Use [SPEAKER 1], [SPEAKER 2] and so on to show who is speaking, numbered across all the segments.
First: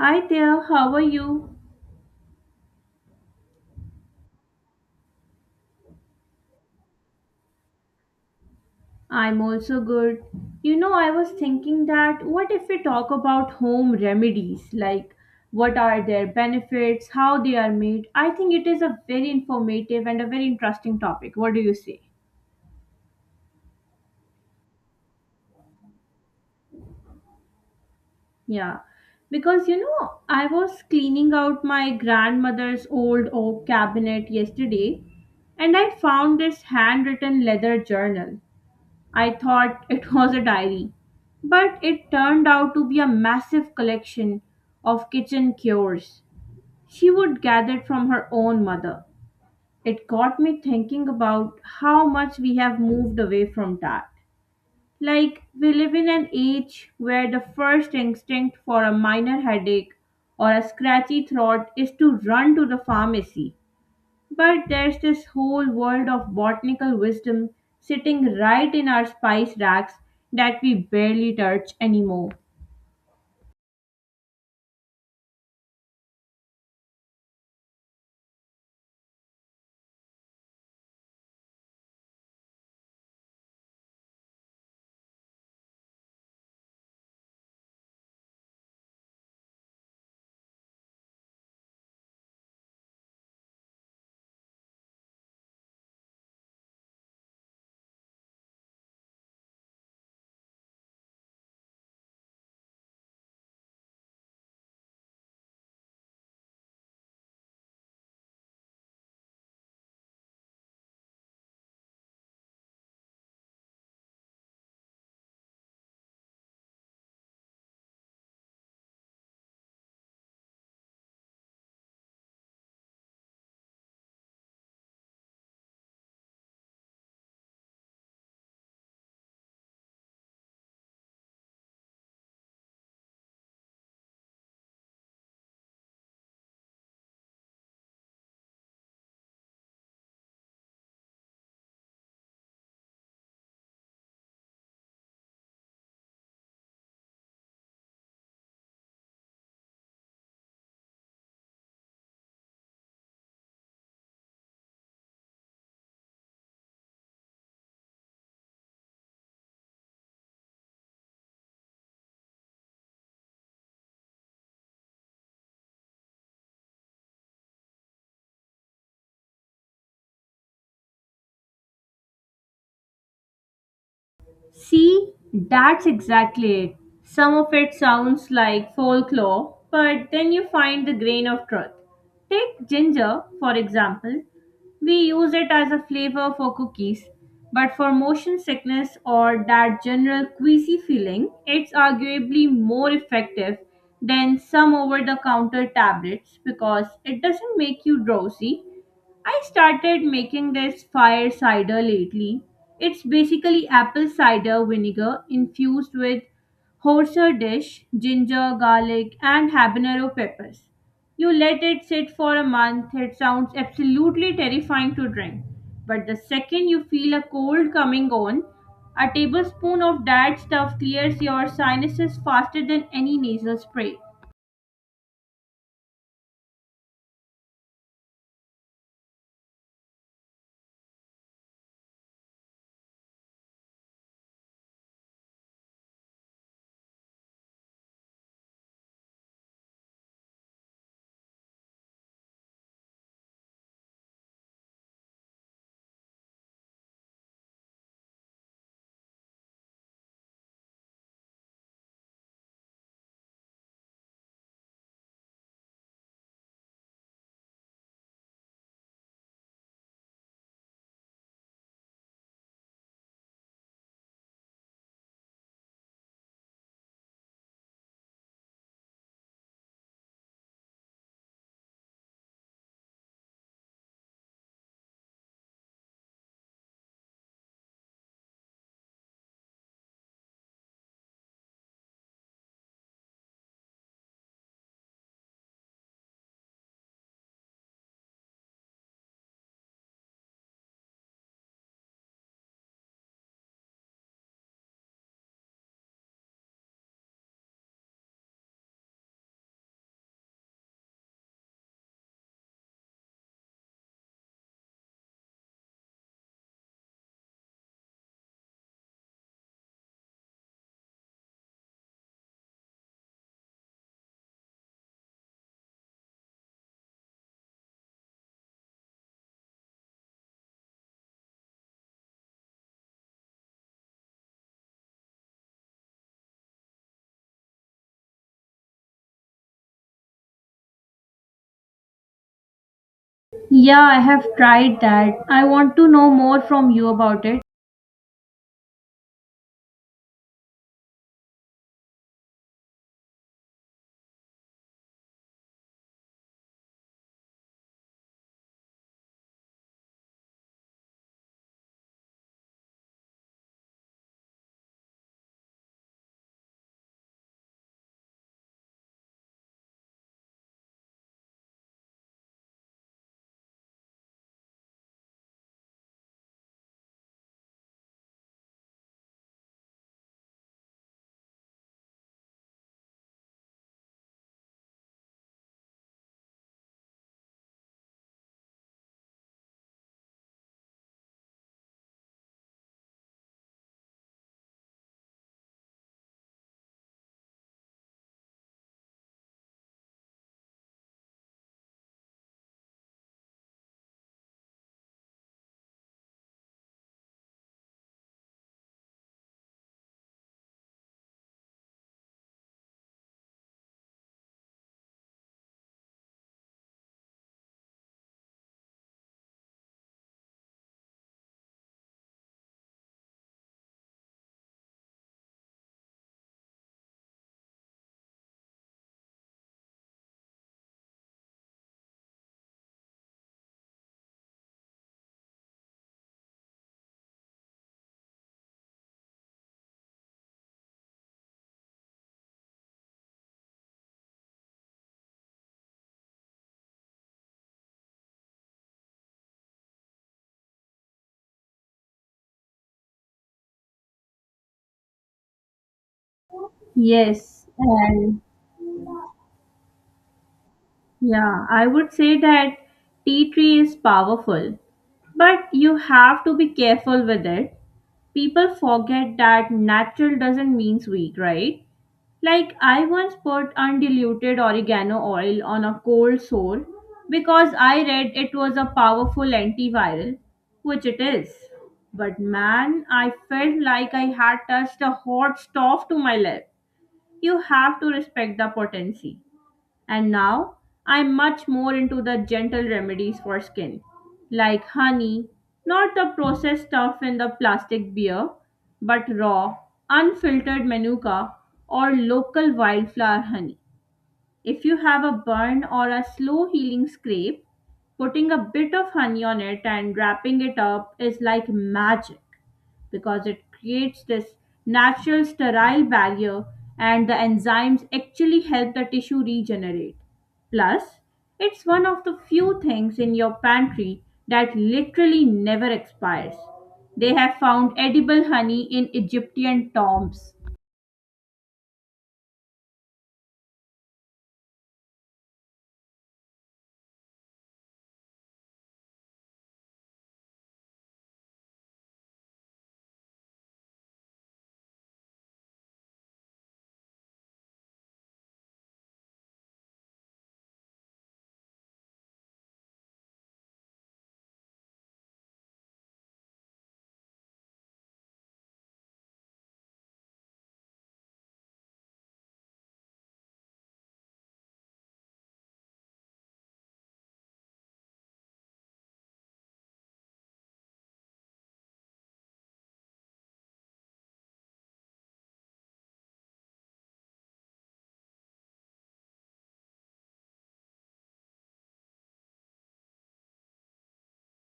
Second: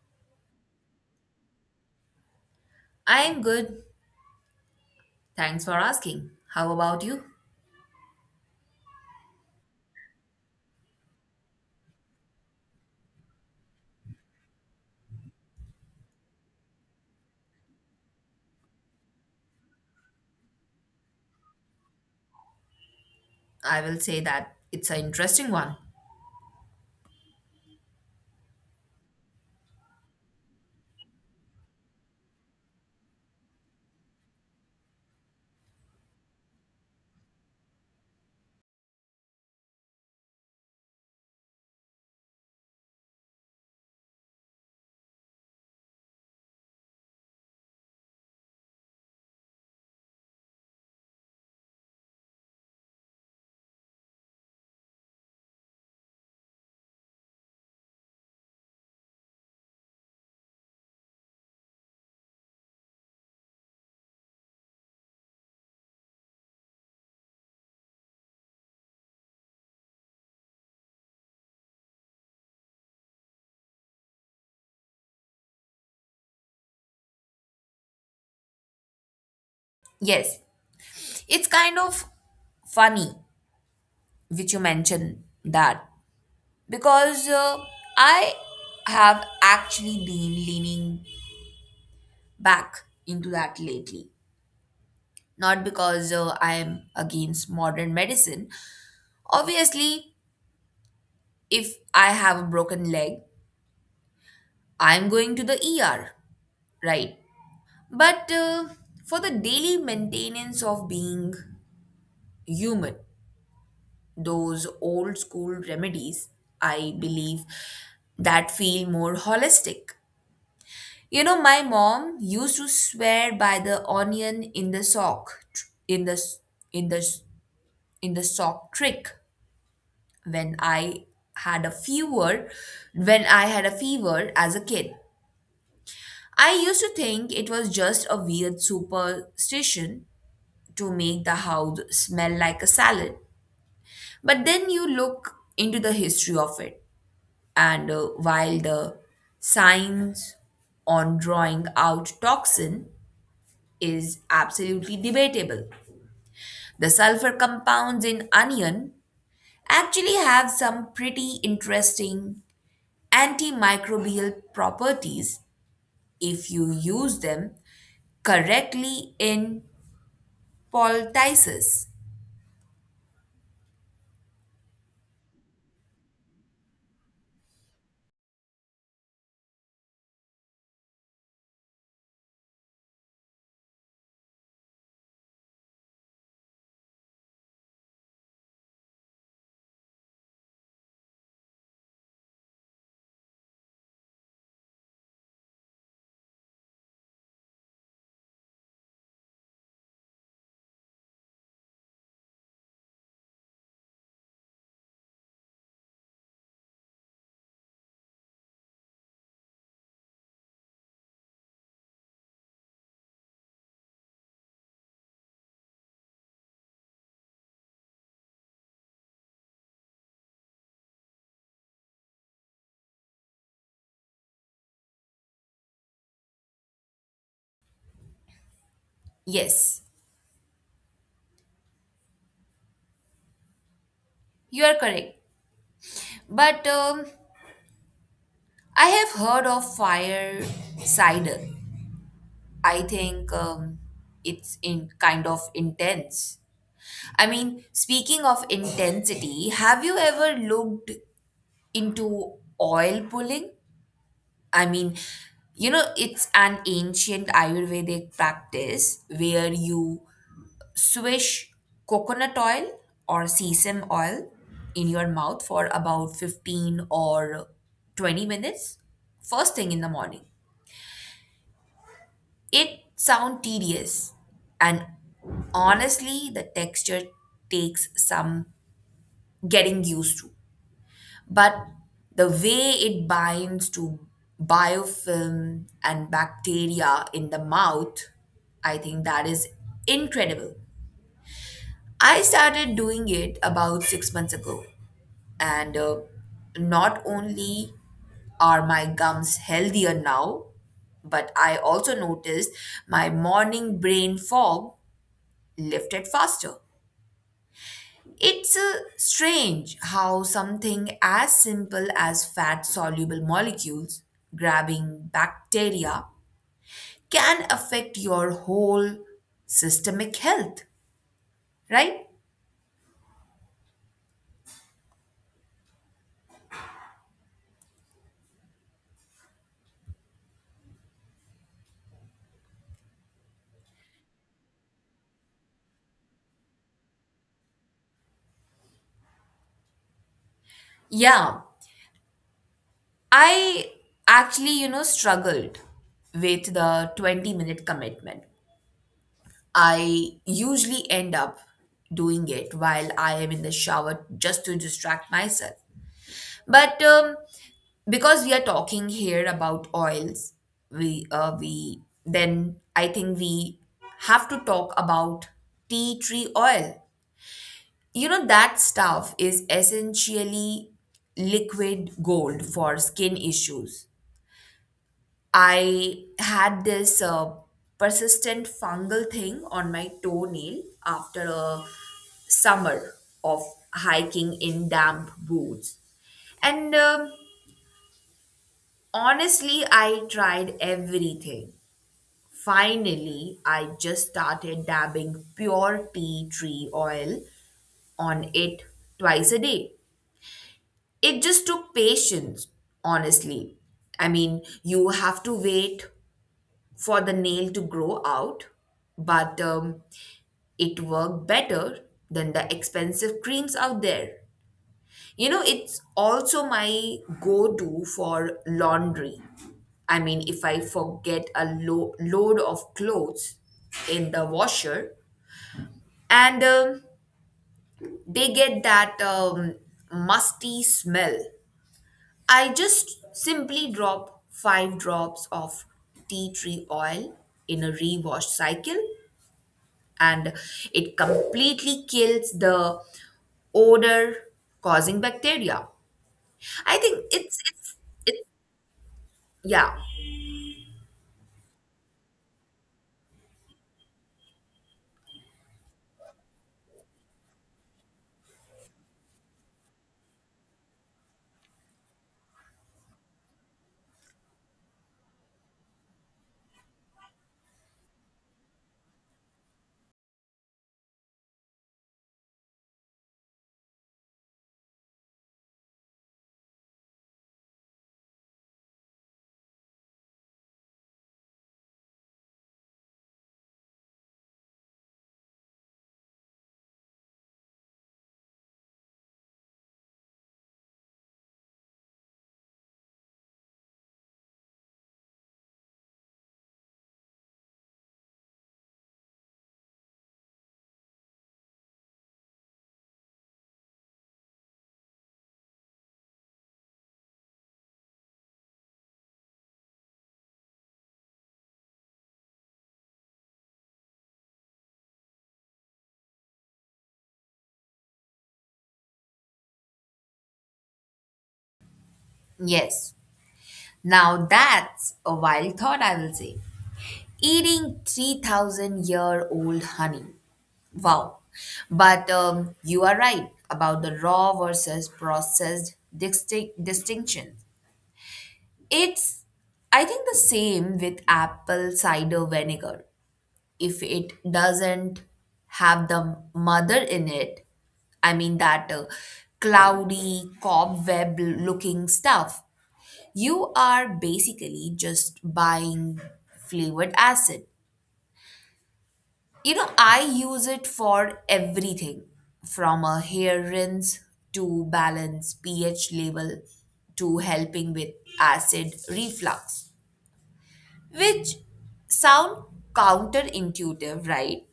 [SPEAKER 1] Hi there, how are you?
[SPEAKER 2] I'm good. Thanks for asking. How about you?
[SPEAKER 1] I'm also good. You know, I was thinking that what if we talk about home remedies, like what are their benefits, how they are made? I think it is a very informative and a very interesting topic. What do you say?
[SPEAKER 2] I will say that it's an interesting one.
[SPEAKER 1] Yeah, because you know, I was cleaning out my grandmother's old oak cabinet yesterday and I found this handwritten leather journal. I thought it was a diary, but it turned out to be a massive collection of kitchen cures she would gather from her own mother. It got me thinking about how much we have moved away from that. Like, we live in an age where the first instinct for a minor headache or a scratchy throat is to run to the pharmacy. But there's this whole world of botanical wisdom sitting right in our spice racks that we barely touch anymore.
[SPEAKER 2] Yes, it's kind of funny which you mentioned that because I have actually been leaning back into that lately. Not because I'm against modern medicine. Obviously, if I have a broken leg, I'm going to the ER, right? But for the daily maintenance of being human. Those old school remedies, I believe, that feel more holistic. You know, my mom used to swear by the onion in the sockin the s- in the sock trick when I had a fever, had a fever as a kid. I used to think it was just a weird superstition to make the house smell like a salad. But then you look into the history of it. And while the science on drawing out toxin is absolutely debatable, the sulfur compounds in onion actually have some pretty interesting antimicrobial properties if you use them correctly in poultices.
[SPEAKER 1] See, that's exactly it. Some of it sounds like folklore, but then you find the grain of truth. Take ginger, for example. We use it as a flavor for cookies, but for motion sickness or that general queasy feeling, it's arguably more effective than some over the counter tablets because it doesn't make you drowsy. I started making this fire cider lately. It's basically apple cider vinegar infused with horseradish, ginger, garlic, and habanero peppers. You let it sit for a month, it sounds absolutely terrifying to drink. But the second you feel a cold coming on, a tablespoon of that stuff clears your sinuses faster than any nasal spray.
[SPEAKER 2] Yes, you are correct. But I have heard of fire cider. I think it's in kind of intense. I mean, speaking of intensity, have you ever looked into oil pulling? I mean, you know, it's an ancient Ayurvedic practice where you swish coconut oil or sesame oil in your mouth for about 15 or 20 minutes, first thing in the morning. It sounds tedious, and honestly, the texture takes some getting used to. But the way it binds to biofilm and bacteria in the mouth, I think that is incredible. I started doing it about 6 months ago, and not only are my gums healthier now, but I also noticed my morning brain fog lifted faster. It's strange how something as simple as fat soluble molecules grabbing bacteria can affect your whole systemic health, right?
[SPEAKER 1] Yeah, I have tried that. I want to know more from you about it.
[SPEAKER 2] Yeah, I actually, struggled with the 20-minute commitment. I usually end up doing it while I am in the shower just to distract myself. But because we are talking here about oils, we then I think we have to talk about tea tree oil. You know, that stuff is essentially liquid gold for skin issues. I had this persistent fungal thing on my toenail after a summer of hiking in damp boots, and honestly, I tried everything. Finally, I just started dabbing pure tea tree oil on it twice a day. It just took patience, honestly. I mean, you have to wait for the nail to grow out, but it worked better than the expensive creams out there. You know, it's also my go to for laundry. I mean, if I forget a load of clothes in the washer and they get that musty smell, I just simply drop five drops of tea tree oil in a rewash cycle, and it completely kills the odor causing bacteria. I think it's,
[SPEAKER 1] Yes,
[SPEAKER 2] it's,
[SPEAKER 1] and
[SPEAKER 2] it's yeah.
[SPEAKER 1] yeah, I would say that tea tree is powerful, but you have to be careful with it. People forget that natural doesn't mean sweet, right? Like I once put undiluted oregano oil on a cold sore because I read it was a powerful antiviral, which it is. But man, I felt like I had touched a hot stove to my lip. You have to respect the potency. And now I'm much more into the gentle remedies for skin, like honey, not the processed stuff in the plastic beer, but raw, unfiltered manuka or local wildflower honey. If you have a burn or a slow healing scrape, putting a bit of honey on it and wrapping it up is like magic because it creates this natural sterile barrier and the enzymes actually help the tissue regenerate. Plus, it's one of the few things in your pantry that literally never expires. They have found edible honey in Egyptian tombs.
[SPEAKER 2] Yes. Now that's a wild thought, I will say. Eating 3,000 year old honey, wow. But you are right about the raw versus processed distinction. It's, I think, the same with apple cider vinegar. If it doesn't have the mother in it, I mean that cloudy cobweb looking stuff, you are basically just buying flavored acid. You know, I use it for everything from a hair rinse to balance pH level to helping with acid reflux, which sound counterintuitive, right?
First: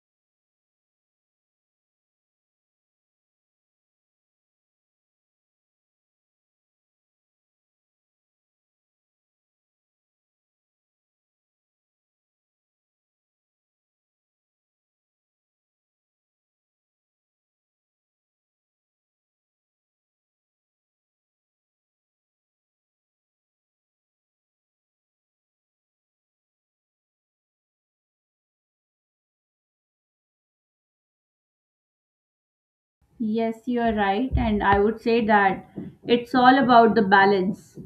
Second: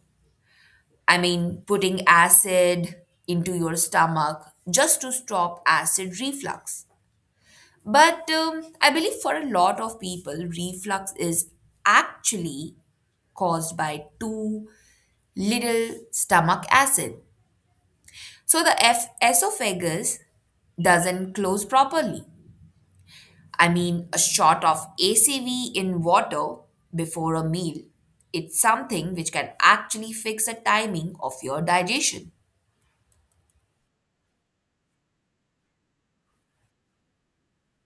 [SPEAKER 2] I mean, putting acid into your stomach just to stop acid reflux. But I believe for a lot of people, reflux is actually caused by too little stomach acid. So the esophagus doesn't close properly. I mean, a shot of ACV in water before a meal. It's something which can actually fix the timing of your digestion.
[SPEAKER 1] Yes, you are right, and I would say that it's all about the balance.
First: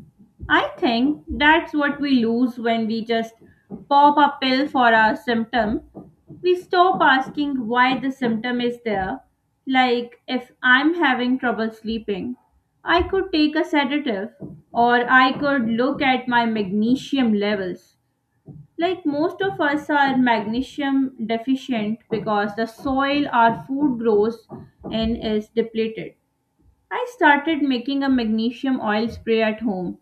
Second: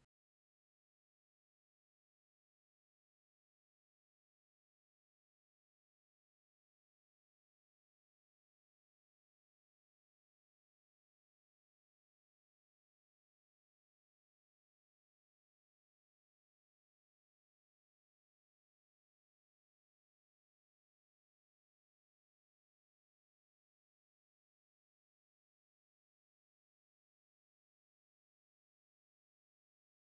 [SPEAKER 1] I think that's what we lose when we just pop a pill for our symptom. We stop asking why the symptom is there. Like, if I'm having trouble sleeping, I could take a sedative or I could look at my magnesium levels. Like most of us are magnesium deficient because the soil our food grows in is depleted. I started making a magnesium oil spray at home.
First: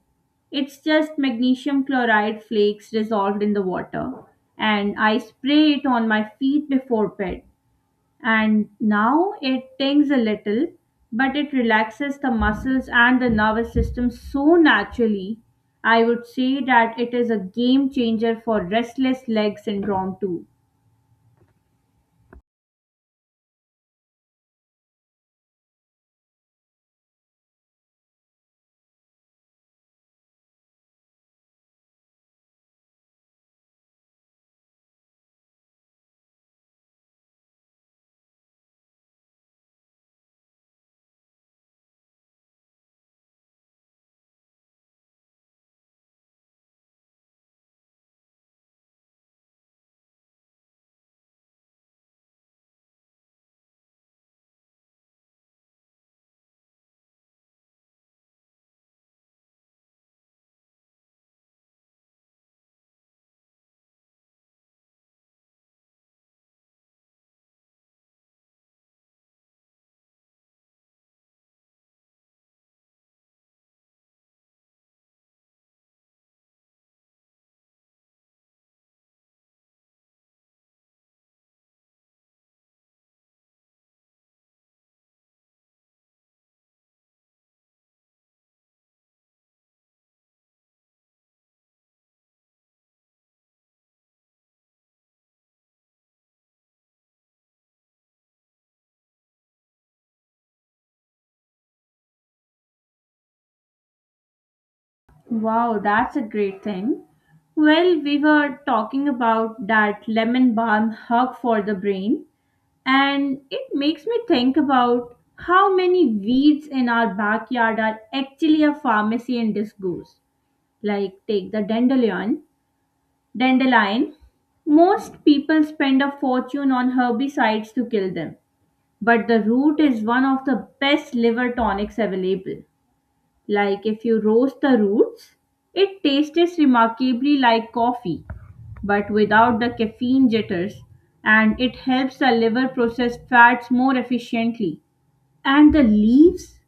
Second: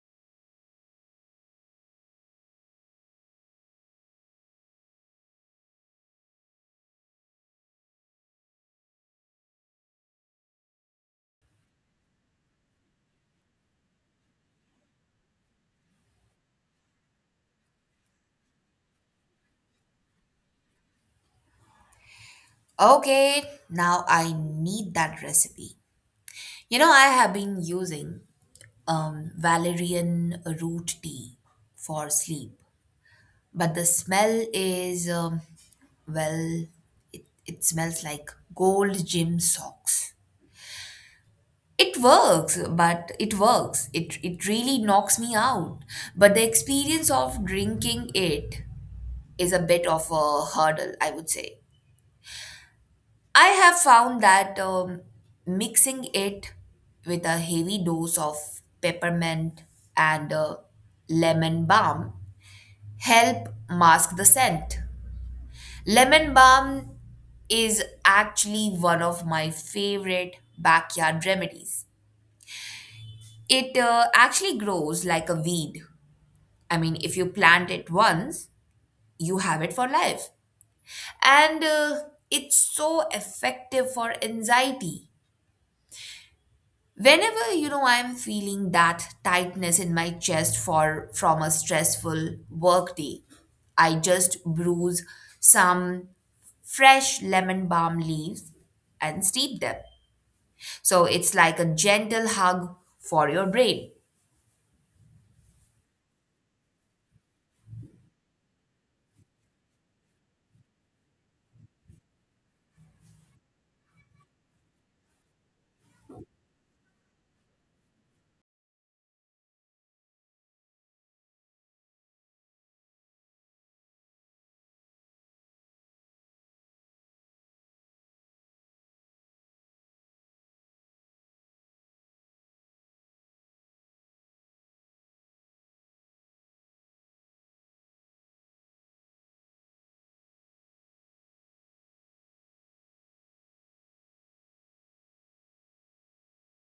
[SPEAKER 1] It's just magnesium chloride flakes dissolved in the water, and I spray it on my feet before bed and now it stings a little, but it relaxes the muscles and the nervous system so naturally. I would say that it is a game changer for restless leg syndrome too.
[SPEAKER 2] Okay, now I need that recipe. You know, I have been using valerian root tea for sleep, but the smell is, well, it smells like gold gym socks. It works, but it works. It really knocks me out. But the experience of drinking it is a bit of a hurdle, I would say. I have found that mixing it with a heavy dose of peppermint and lemon balm help mask the scent. Lemon balm is actually one of my favorite backyard remedies. It actually grows like a weed. I mean, if you plant it once, you have it for life. And it's so effective for anxiety. Whenever, I'm feeling that tightness in my chest for from a stressful work day, I just bruise some fresh lemon balm leaves and steep them. So it's like a gentle hug for your brain.
[SPEAKER 1] Wow, that's a great thing. Well, we were talking about that lemon balm hug for the brain, and it makes me think about how many weeds in our backyard are actually a pharmacy in disguise. Like, take the dandelion. Dandelion. Most people spend a fortune on herbicides to kill them, but the root is one of the best liver tonics available. Like if you roast the roots, it tastes remarkably like coffee, but without the caffeine jitters, and it helps the liver process fats more efficiently. And the leaves?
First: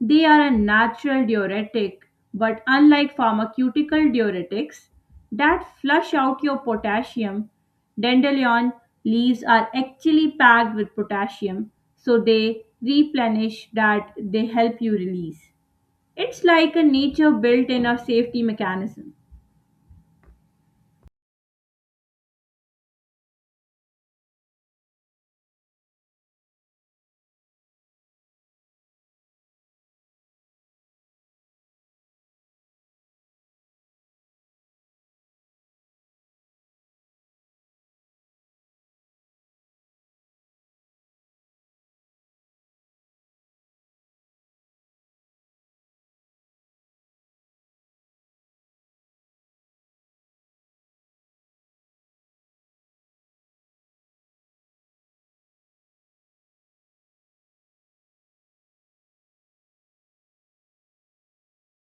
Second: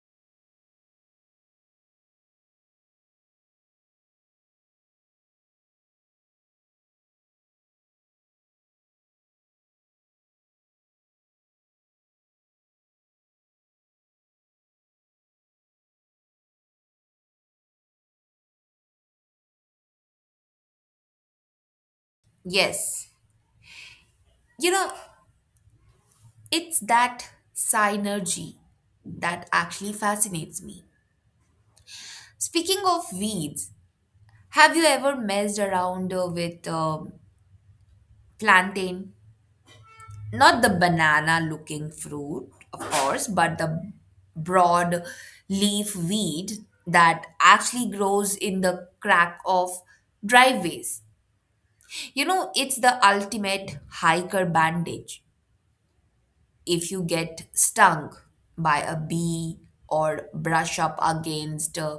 [SPEAKER 1] They are a natural diuretic, but unlike pharmaceutical diuretics that flush out your potassium, dandelion leaves are actually packed with potassium, so they replenish that they help you release. It's like a nature built in a safety mechanism.
[SPEAKER 2] Yes. You know, it's that synergy that actually fascinates me. Speaking of weeds, have you ever messed around with plantain? Not the banana looking fruit, of course, but the broad leaf weed that actually grows in the crack of driveways. You know, it's the ultimate hiker bandage. If you get stung by a bee or brush up against a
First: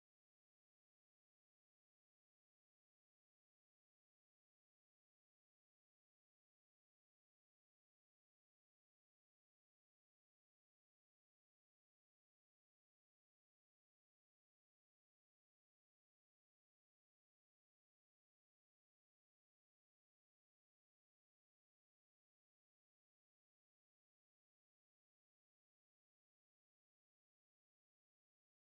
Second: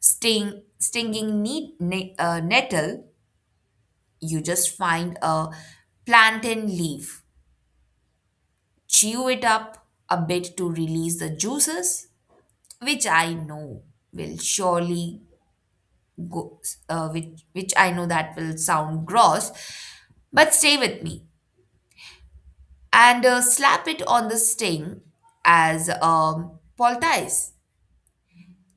[SPEAKER 2] stinging nettle, you just find a plantain leaf, chew it up a bit to release the juices, which I know will surely go, which I know that will sound gross, but stay with me, and slap it on the sting as a poultice.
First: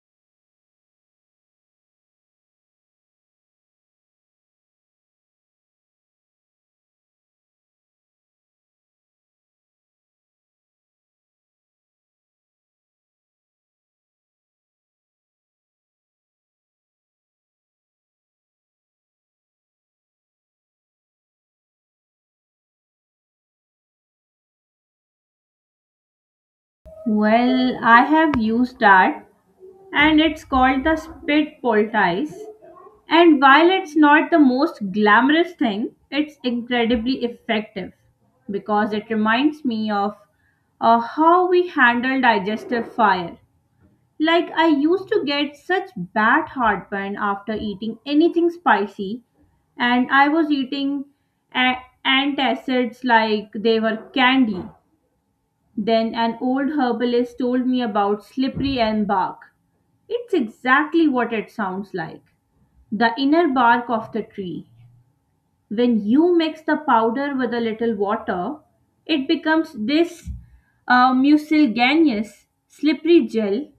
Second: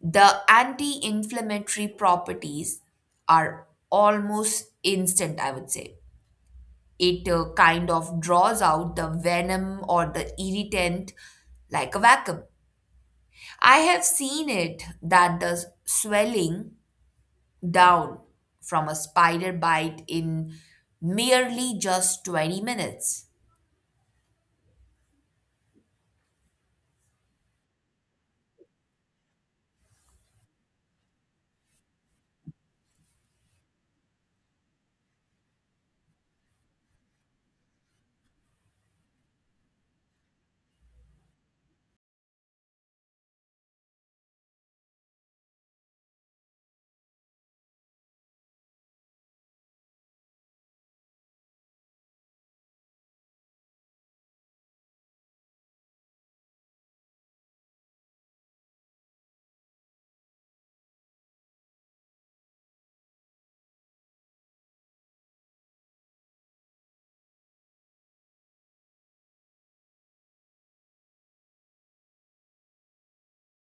[SPEAKER 2] The anti inflammatory properties are almost instant, I would say. It kind of draws out the venom or the irritant like a vacuum. I have seen it that the swelling down from a spider bite in merely just 20 minutes.
[SPEAKER 1] Well, I have used that and it's called the spit poultice. And while it's not the most glamorous thing, it's incredibly effective because it reminds me of how we handle digestive fire. Like, I used to get such bad heartburn after eating anything spicy, anti and I was eating a- antacids like they were candy. Then an old herbalist told me about slippery elm bark. It's exactly what it sounds like the inner bark of the tree. When you mix the powder with a little water, it becomes this mucilaganeous slippery gel.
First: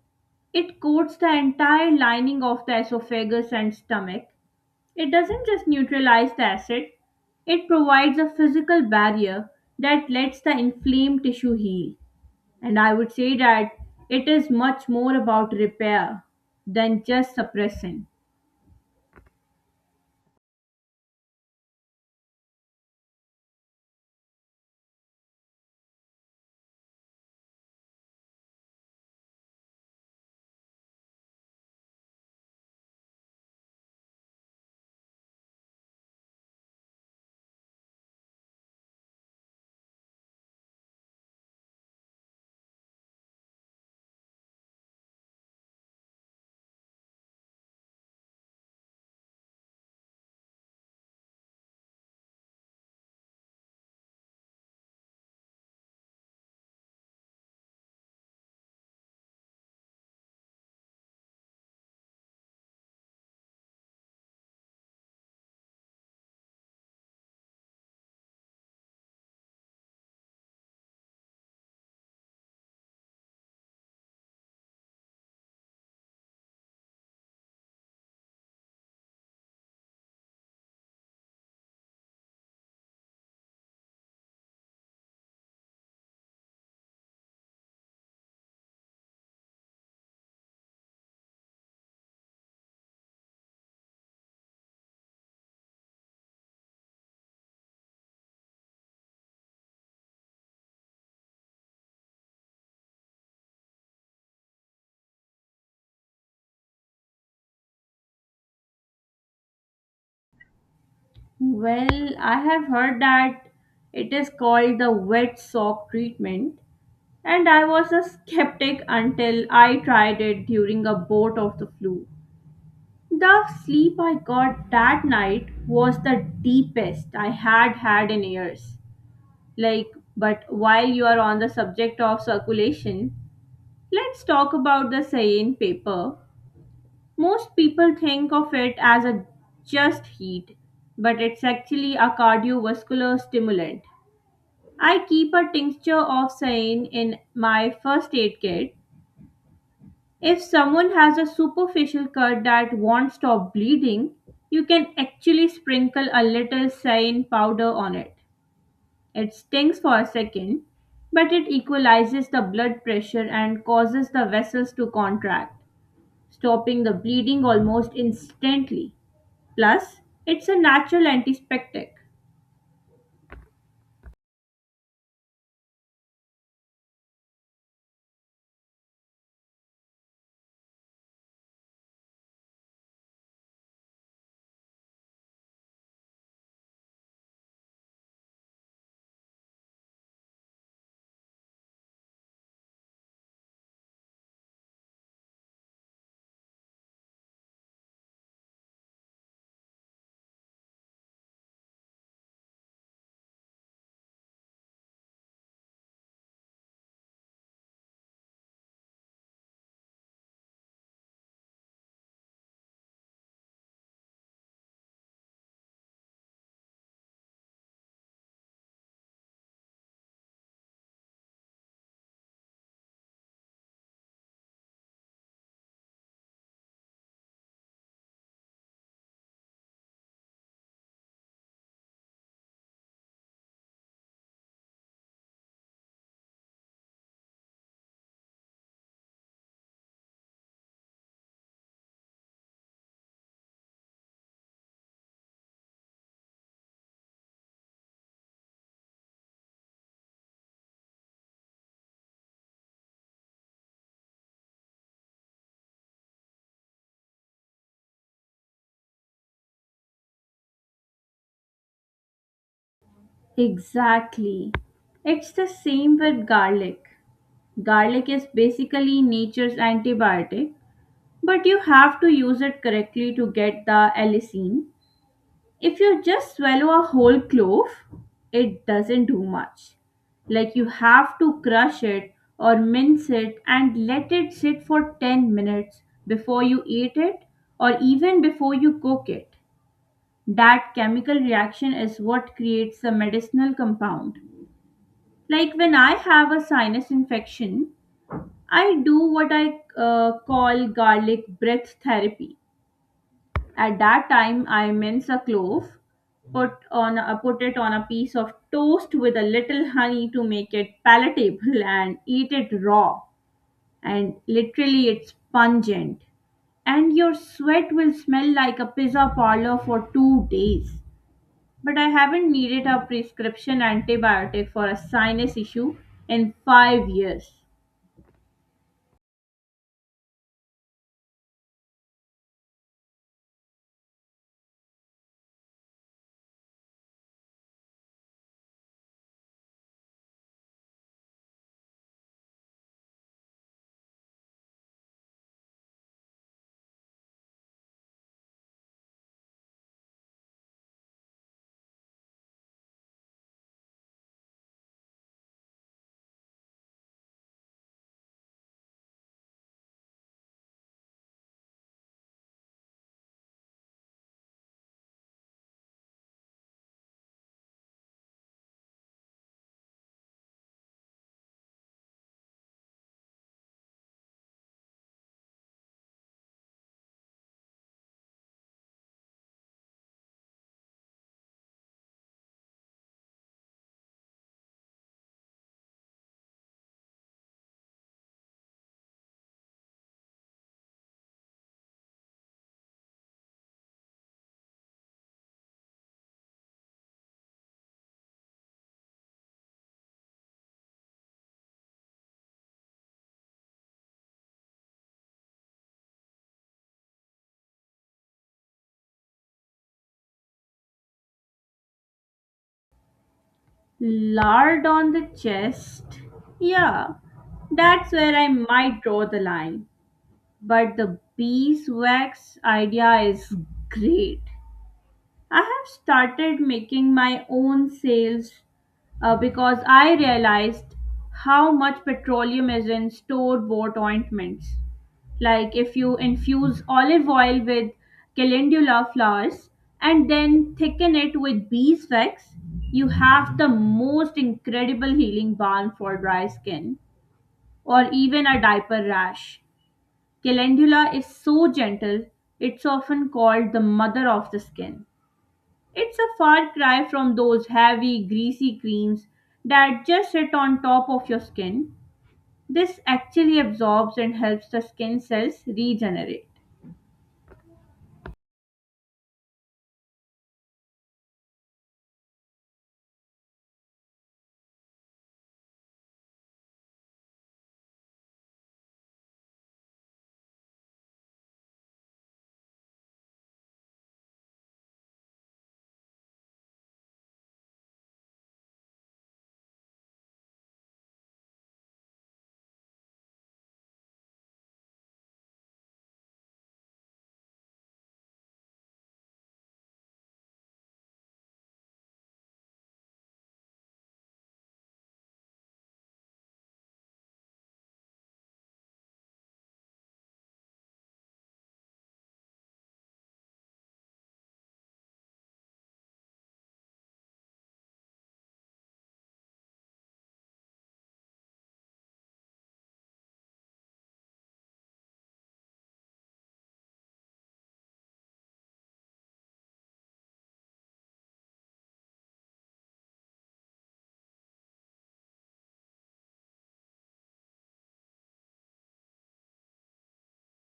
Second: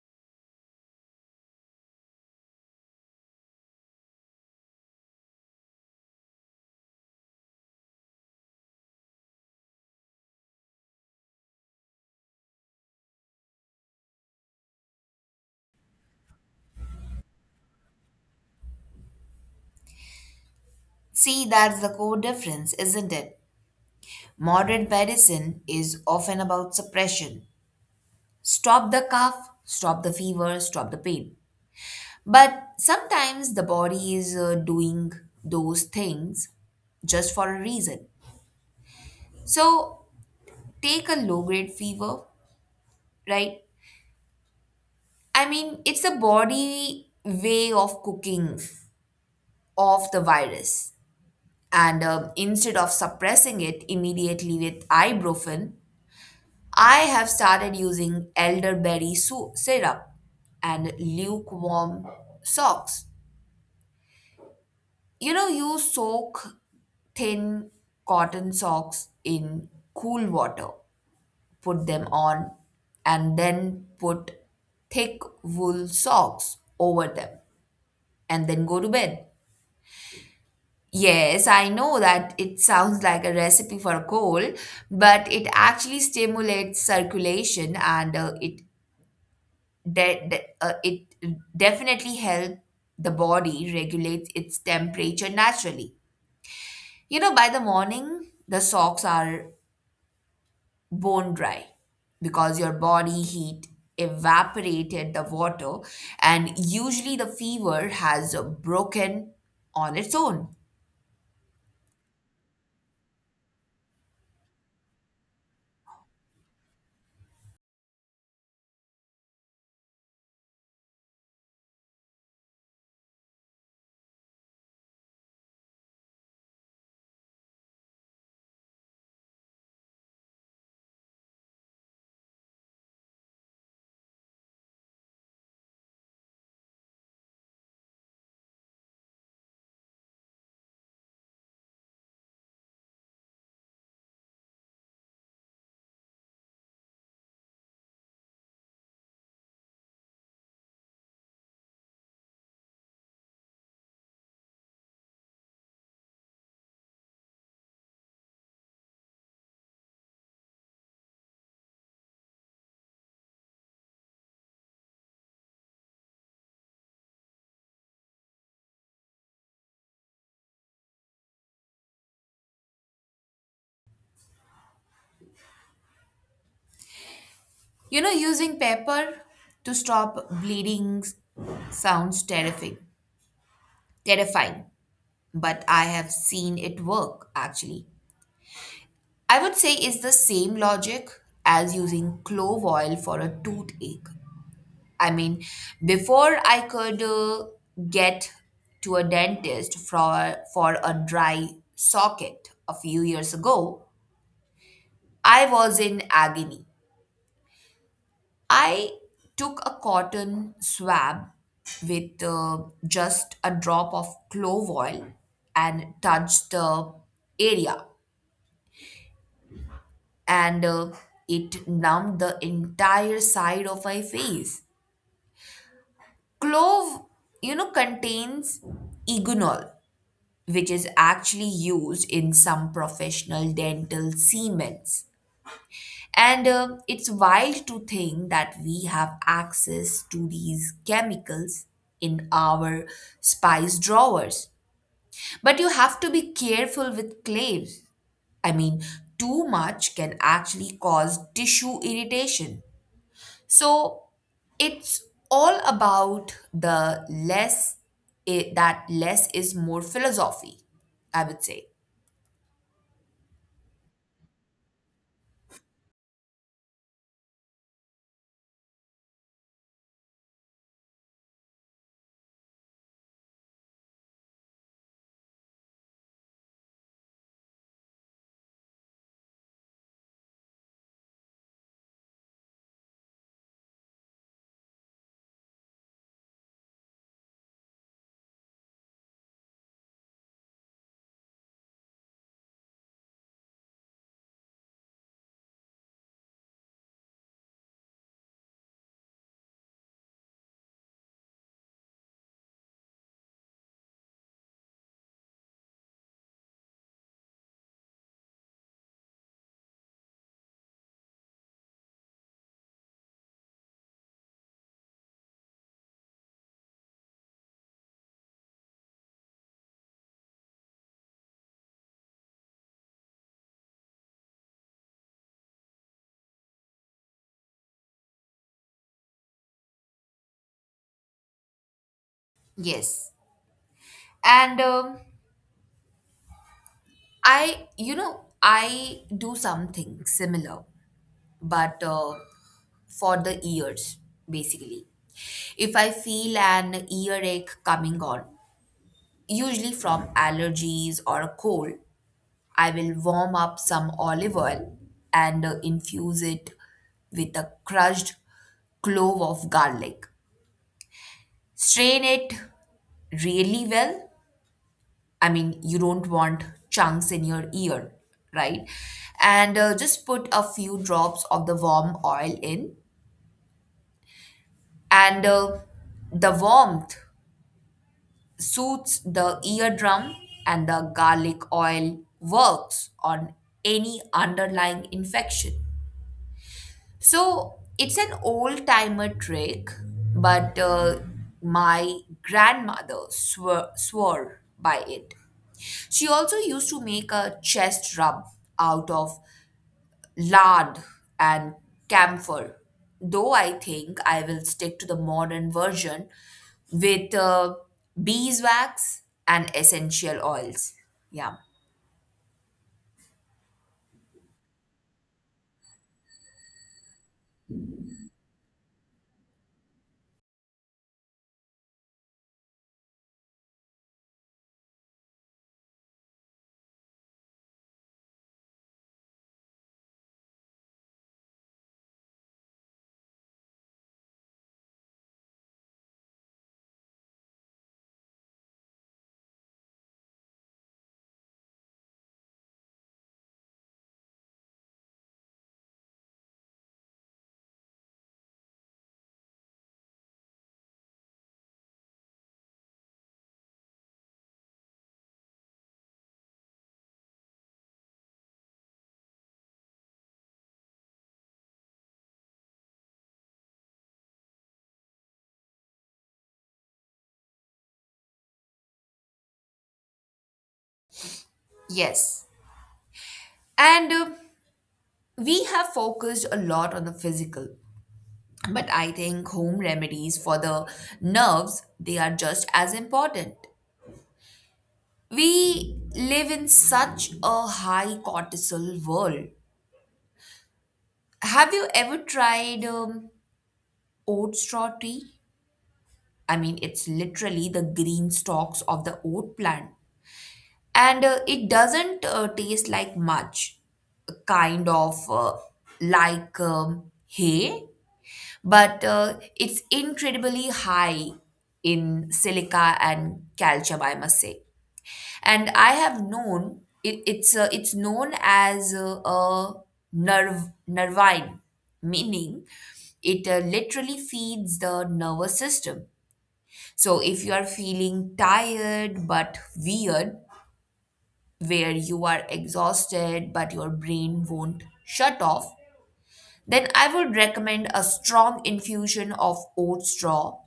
[SPEAKER 1] It coats the entire lining of the esophagus and stomach. It doesn't just neutralize the acid, it provides a physical barrier that lets the inflamed tissue heal. And I would say that it is much more about repair than just suppressing.
[SPEAKER 2] See, that's the core difference, isn't it? Modern medicine is often about suppression, stop the cough, stop the fever, stop the pain. But sometimes the body is doing those things just for a reason. So take a low grade fever, right? I mean, it's a body way of cooking off the virus. And instead of suppressing it immediately with ibuprofen, I have started using elderberry syrup and lukewarm socks. You know, you soak thin cotton socks in cool water, put them on, and then put thick wool socks over them, and then go to bed. Yes, I know that it sounds like a recipe for a cold, but it actually stimulates circulation, and it definitely helps the body regulate its temperature naturally. You know, by the morning, the socks are bone dry because your body heat evaporated the water, and usually the fever has broken on its own.
[SPEAKER 1] Well, I have heard that it is called the wet sock treatment, and I was a skeptic until I tried it during a bout of the flu. The sleep I got that night was the deepest I had had in years. Like, but while you are on the subject of circulation, let's talk about the cyan paper. Most people think of it as a just heat, but it's actually a cardiovascular stimulant. I keep a tincture of cyan in my first aid kit. If someone has a superficial cut that won't stop bleeding, you can actually sprinkle a little cyan powder on it. It stings for a second, but it equalizes the blood pressure and causes the vessels to contract, stopping the bleeding almost instantly. Plus, it's a natural antiseptic.
[SPEAKER 2] You know, using paper to stop bleeding sounds terrifying, terrifying, but I have seen it work actually. I would say it's the same logic as using clove oil for a toothache. I mean, before I could get to a dentist for a dry socket a few years ago, I was in agony. I took a cotton swab with just a drop of clove oil and touched the area, and it numbed the entire side of my face. Clove contains eugenol which is actually used in some professional dental seemings. And it's wild to think that we have access to these chemicals in our spice drawers. But you have to be careful with clays. I mean, too much can actually cause tissue irritation. So it's all about the less is more philosophy, I would say.
[SPEAKER 1] Exactly. It's the same with garlic. Garlic is basically nature's antibiotic, but you have to use it correctly to get the allicin. If you just swallow a whole clove, it doesn't do much. Like you have to crush it or mince it and let it sit for 10 minutes before you eat it or even before you cook it. That chemical reaction is what creates the medicinal compound. Like when I have a sinus infection, I do what I call garlic breath therapy. At that time, I mince a clove, put it on a piece of toast with a little honey to make it palatable, and eat it raw. And literally, it's pungent, and your sweat will smell like a pizza parlor for 2 days. But I haven't needed a prescription antibiotic for a sinus issue in 5 years.
[SPEAKER 2] Yes. And I do something similar, but for the ears, basically. If I feel an earache coming on, usually from allergies or a cold, I will warm up some olive oil and infuse it with a crushed clove of garlic. Strain it really well. I mean, you don't want chunks in your ear, right? And just put a few drops of the warm oil in, and the warmth soothes the eardrum, and the garlic oil works on any underlying infection. So it's an old timer trick, but my grandmother swore by it. She also used to make a chest rub out of lard and camphor, though I think I will stick to the modern version with beeswax and essential oils. Yeah.
[SPEAKER 1] Lard on the chest? Yeah, that's where I might draw the line. But the beeswax idea is great. I have started making my own sales because I realized how much petroleum is in store bought ointments. Like if you infuse olive oil with calendula flowers and then thicken it with beeswax, you have the most incredible healing balm for dry skin or even a diaper rash. Calendula is so gentle, it's often called the mother of the skin. It's a far cry from those heavy, greasy creams that just sit on top of your skin. This actually absorbs and helps the skin cells regenerate.
[SPEAKER 2] Yes. And we have focused a lot on the physical, but I think home remedies for the nerves, they are just as important. We live in such a high cortisol world. Have you ever tried oat straw tea? I mean, it's literally the green stalks of the oat plant. And it doesn't taste like much, kind of like hay, but it's incredibly high in silica and calcium, I must say. And I have known it, it's known as a nerve nervine, meaning it literally feeds the nervous system. So if you are feeling tired but weird, where you are exhausted but your brain won't shut off, then I would recommend a strong infusion of oat straw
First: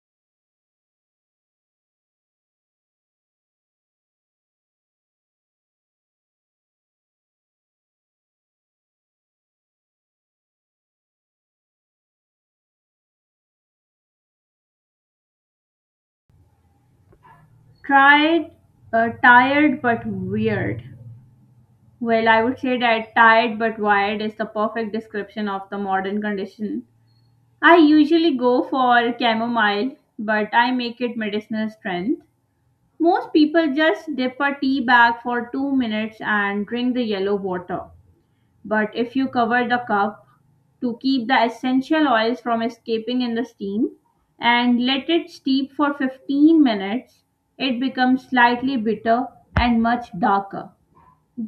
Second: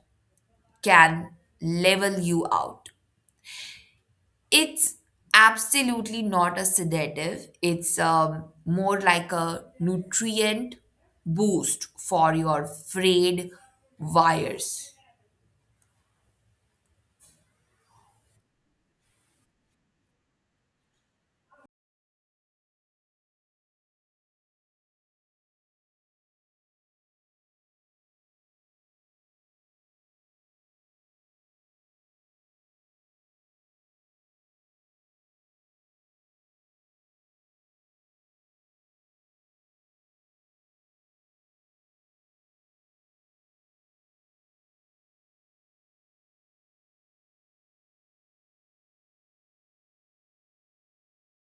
[SPEAKER 2] can level you out. It's absolutely not a sedative, it's more like a nutrient boost for your frayed wires.
[SPEAKER 1] Tried, tired but weird. Well, I would say that tired but wired is the perfect description of the modern condition. I usually go for chamomile, but I make it medicinal strength. Most people just dip a tea bag for 2 minutes and drink the yellow water. But if you cover the cup, to keep the essential oils from escaping in the steam and let it steep for 15 minutes. It becomes slightly bitter and much darker.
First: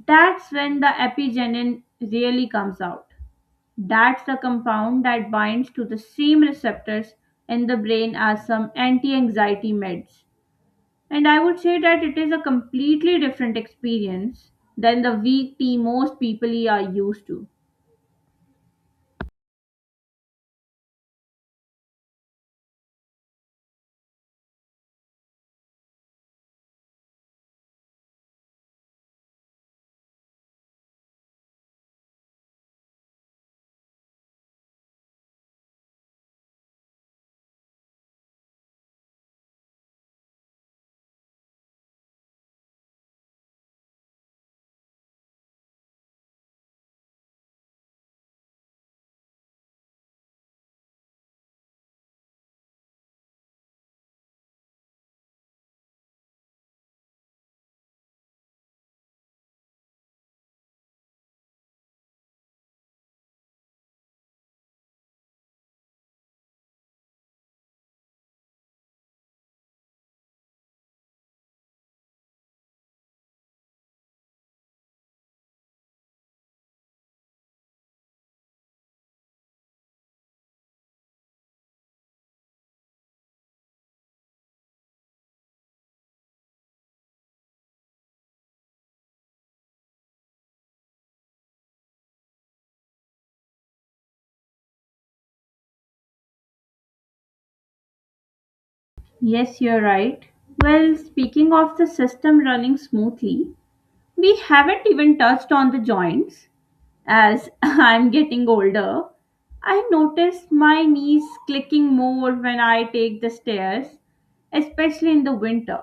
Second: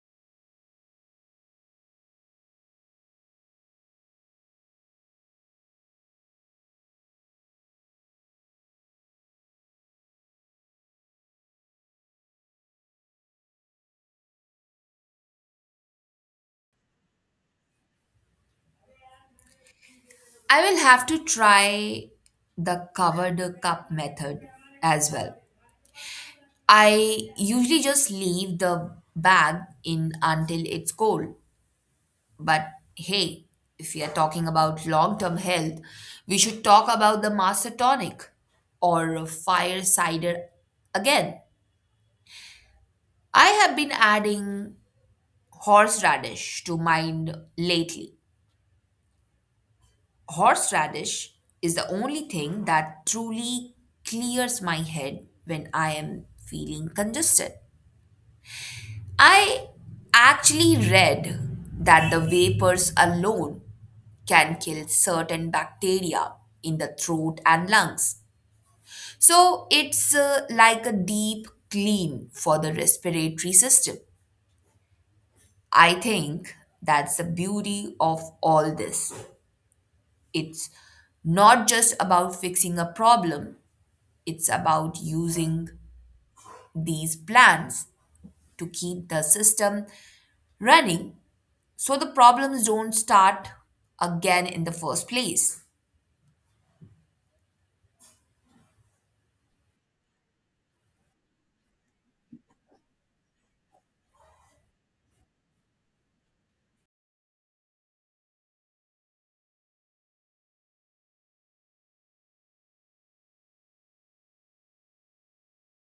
[SPEAKER 1] That's when the epigenin really comes out. That's the compound that binds to the same receptors in the brain as some anti anxiety meds. And I would say that it is a completely different experience than the weak tea most people are used to.
[SPEAKER 2] I will have to try the covered cup method as well. I usually just leave the bag in until it's cold. But hey, if we are talking about long term health, we should talk about the Master Tonic or Fire Cider again. I have been adding horseradish to mine lately. Horseradish is the only thing that truly clears my head when I am feeling congested. I actually read that the vapors alone can kill certain bacteria in the throat and lungs. So it's like a deep clean for the respiratory system. I think that's the beauty of all this. It's not just about fixing a problem, it's about using these plants to keep the system running so the problems don't start again in the first place.
[SPEAKER 1] Yes, you're right. Well, speaking of the system running smoothly, we haven't even touched on the joints. As I'm getting older, I notice my knees clicking more when I take the stairs, especially in the winter.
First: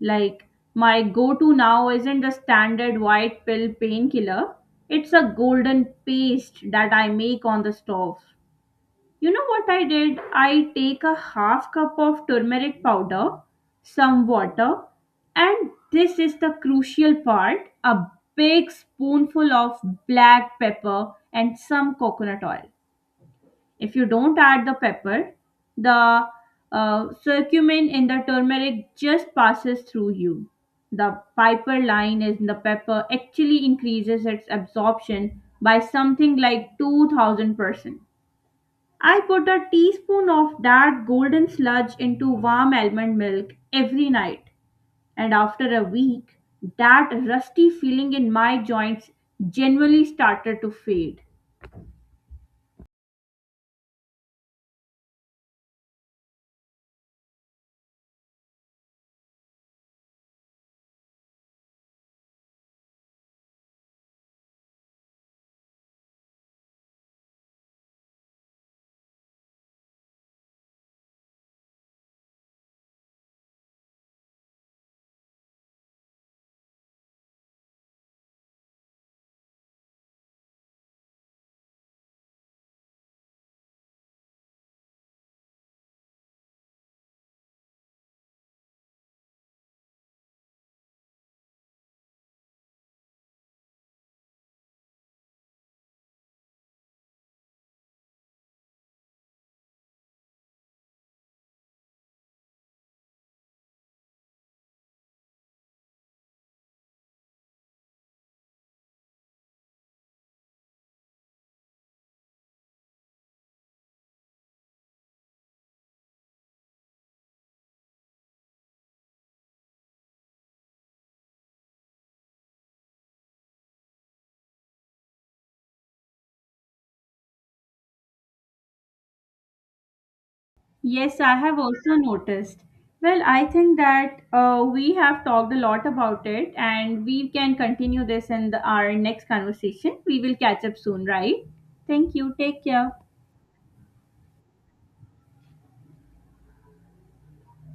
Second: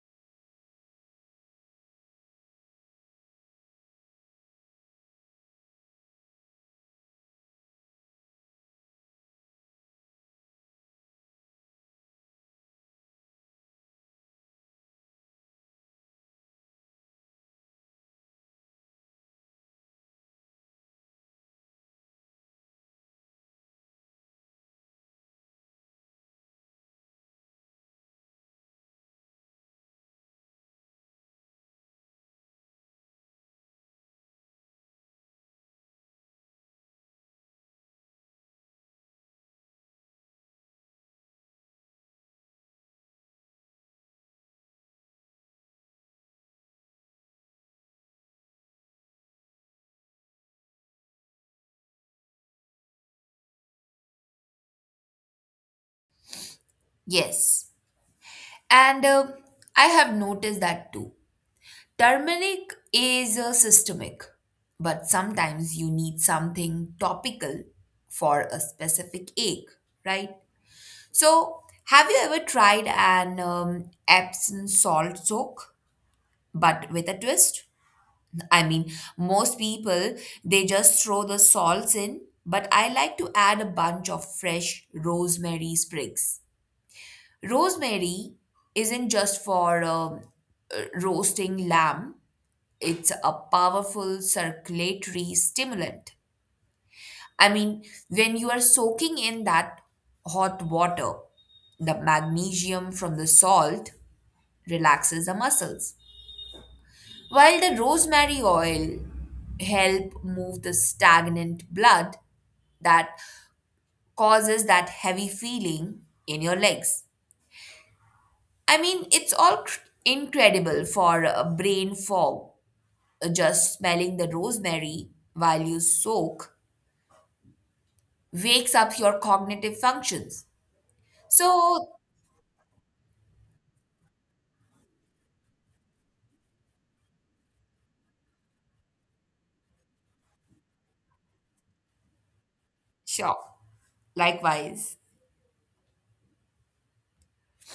[SPEAKER 1] Like, my go to now isn't the standard white pill painkiller, it's a golden paste that I make on the stove. You know what I did? I take a half cup of turmeric powder, some water, and this is the crucial part a big spoonful of black pepper and some coconut oil. If you don't add the pepper, the curcumin in the turmeric just passes through you. The piper line in the pepper actually increases its absorption by something like 2000%. I put a teaspoon of that golden sludge into warm almond milk every night, and after a week, that rusty feeling in my joints genuinely started to fade.
[SPEAKER 2] Yes. And I have noticed that too. Turmeric is systemic, but sometimes you need something topical for a specific ache, right? So, have you ever tried an Epsom salt soak, but with a twist? I mean, most people they just throw the salts in, but I like to add a bunch of fresh rosemary sprigs. Rosemary isn't just for roasting lamb, it's a powerful circulatory stimulant. I mean, when you are soaking in that hot water, the magnesium from the salt relaxes the muscles, while the rosemary oil help move the stagnant blood that causes that heavy feeling in your legs. I mean, it's all incredible for a brain fog. Just smelling the rosemary while you soak wakes up your cognitive functions.
[SPEAKER 1] Yes, I have
[SPEAKER 2] So,
[SPEAKER 1] also noticed. Well, I think that we have talked a lot about it, and we can continue our next conversation. We will catch up soon, right? Thank you. Take care.
[SPEAKER 2] sure, likewise.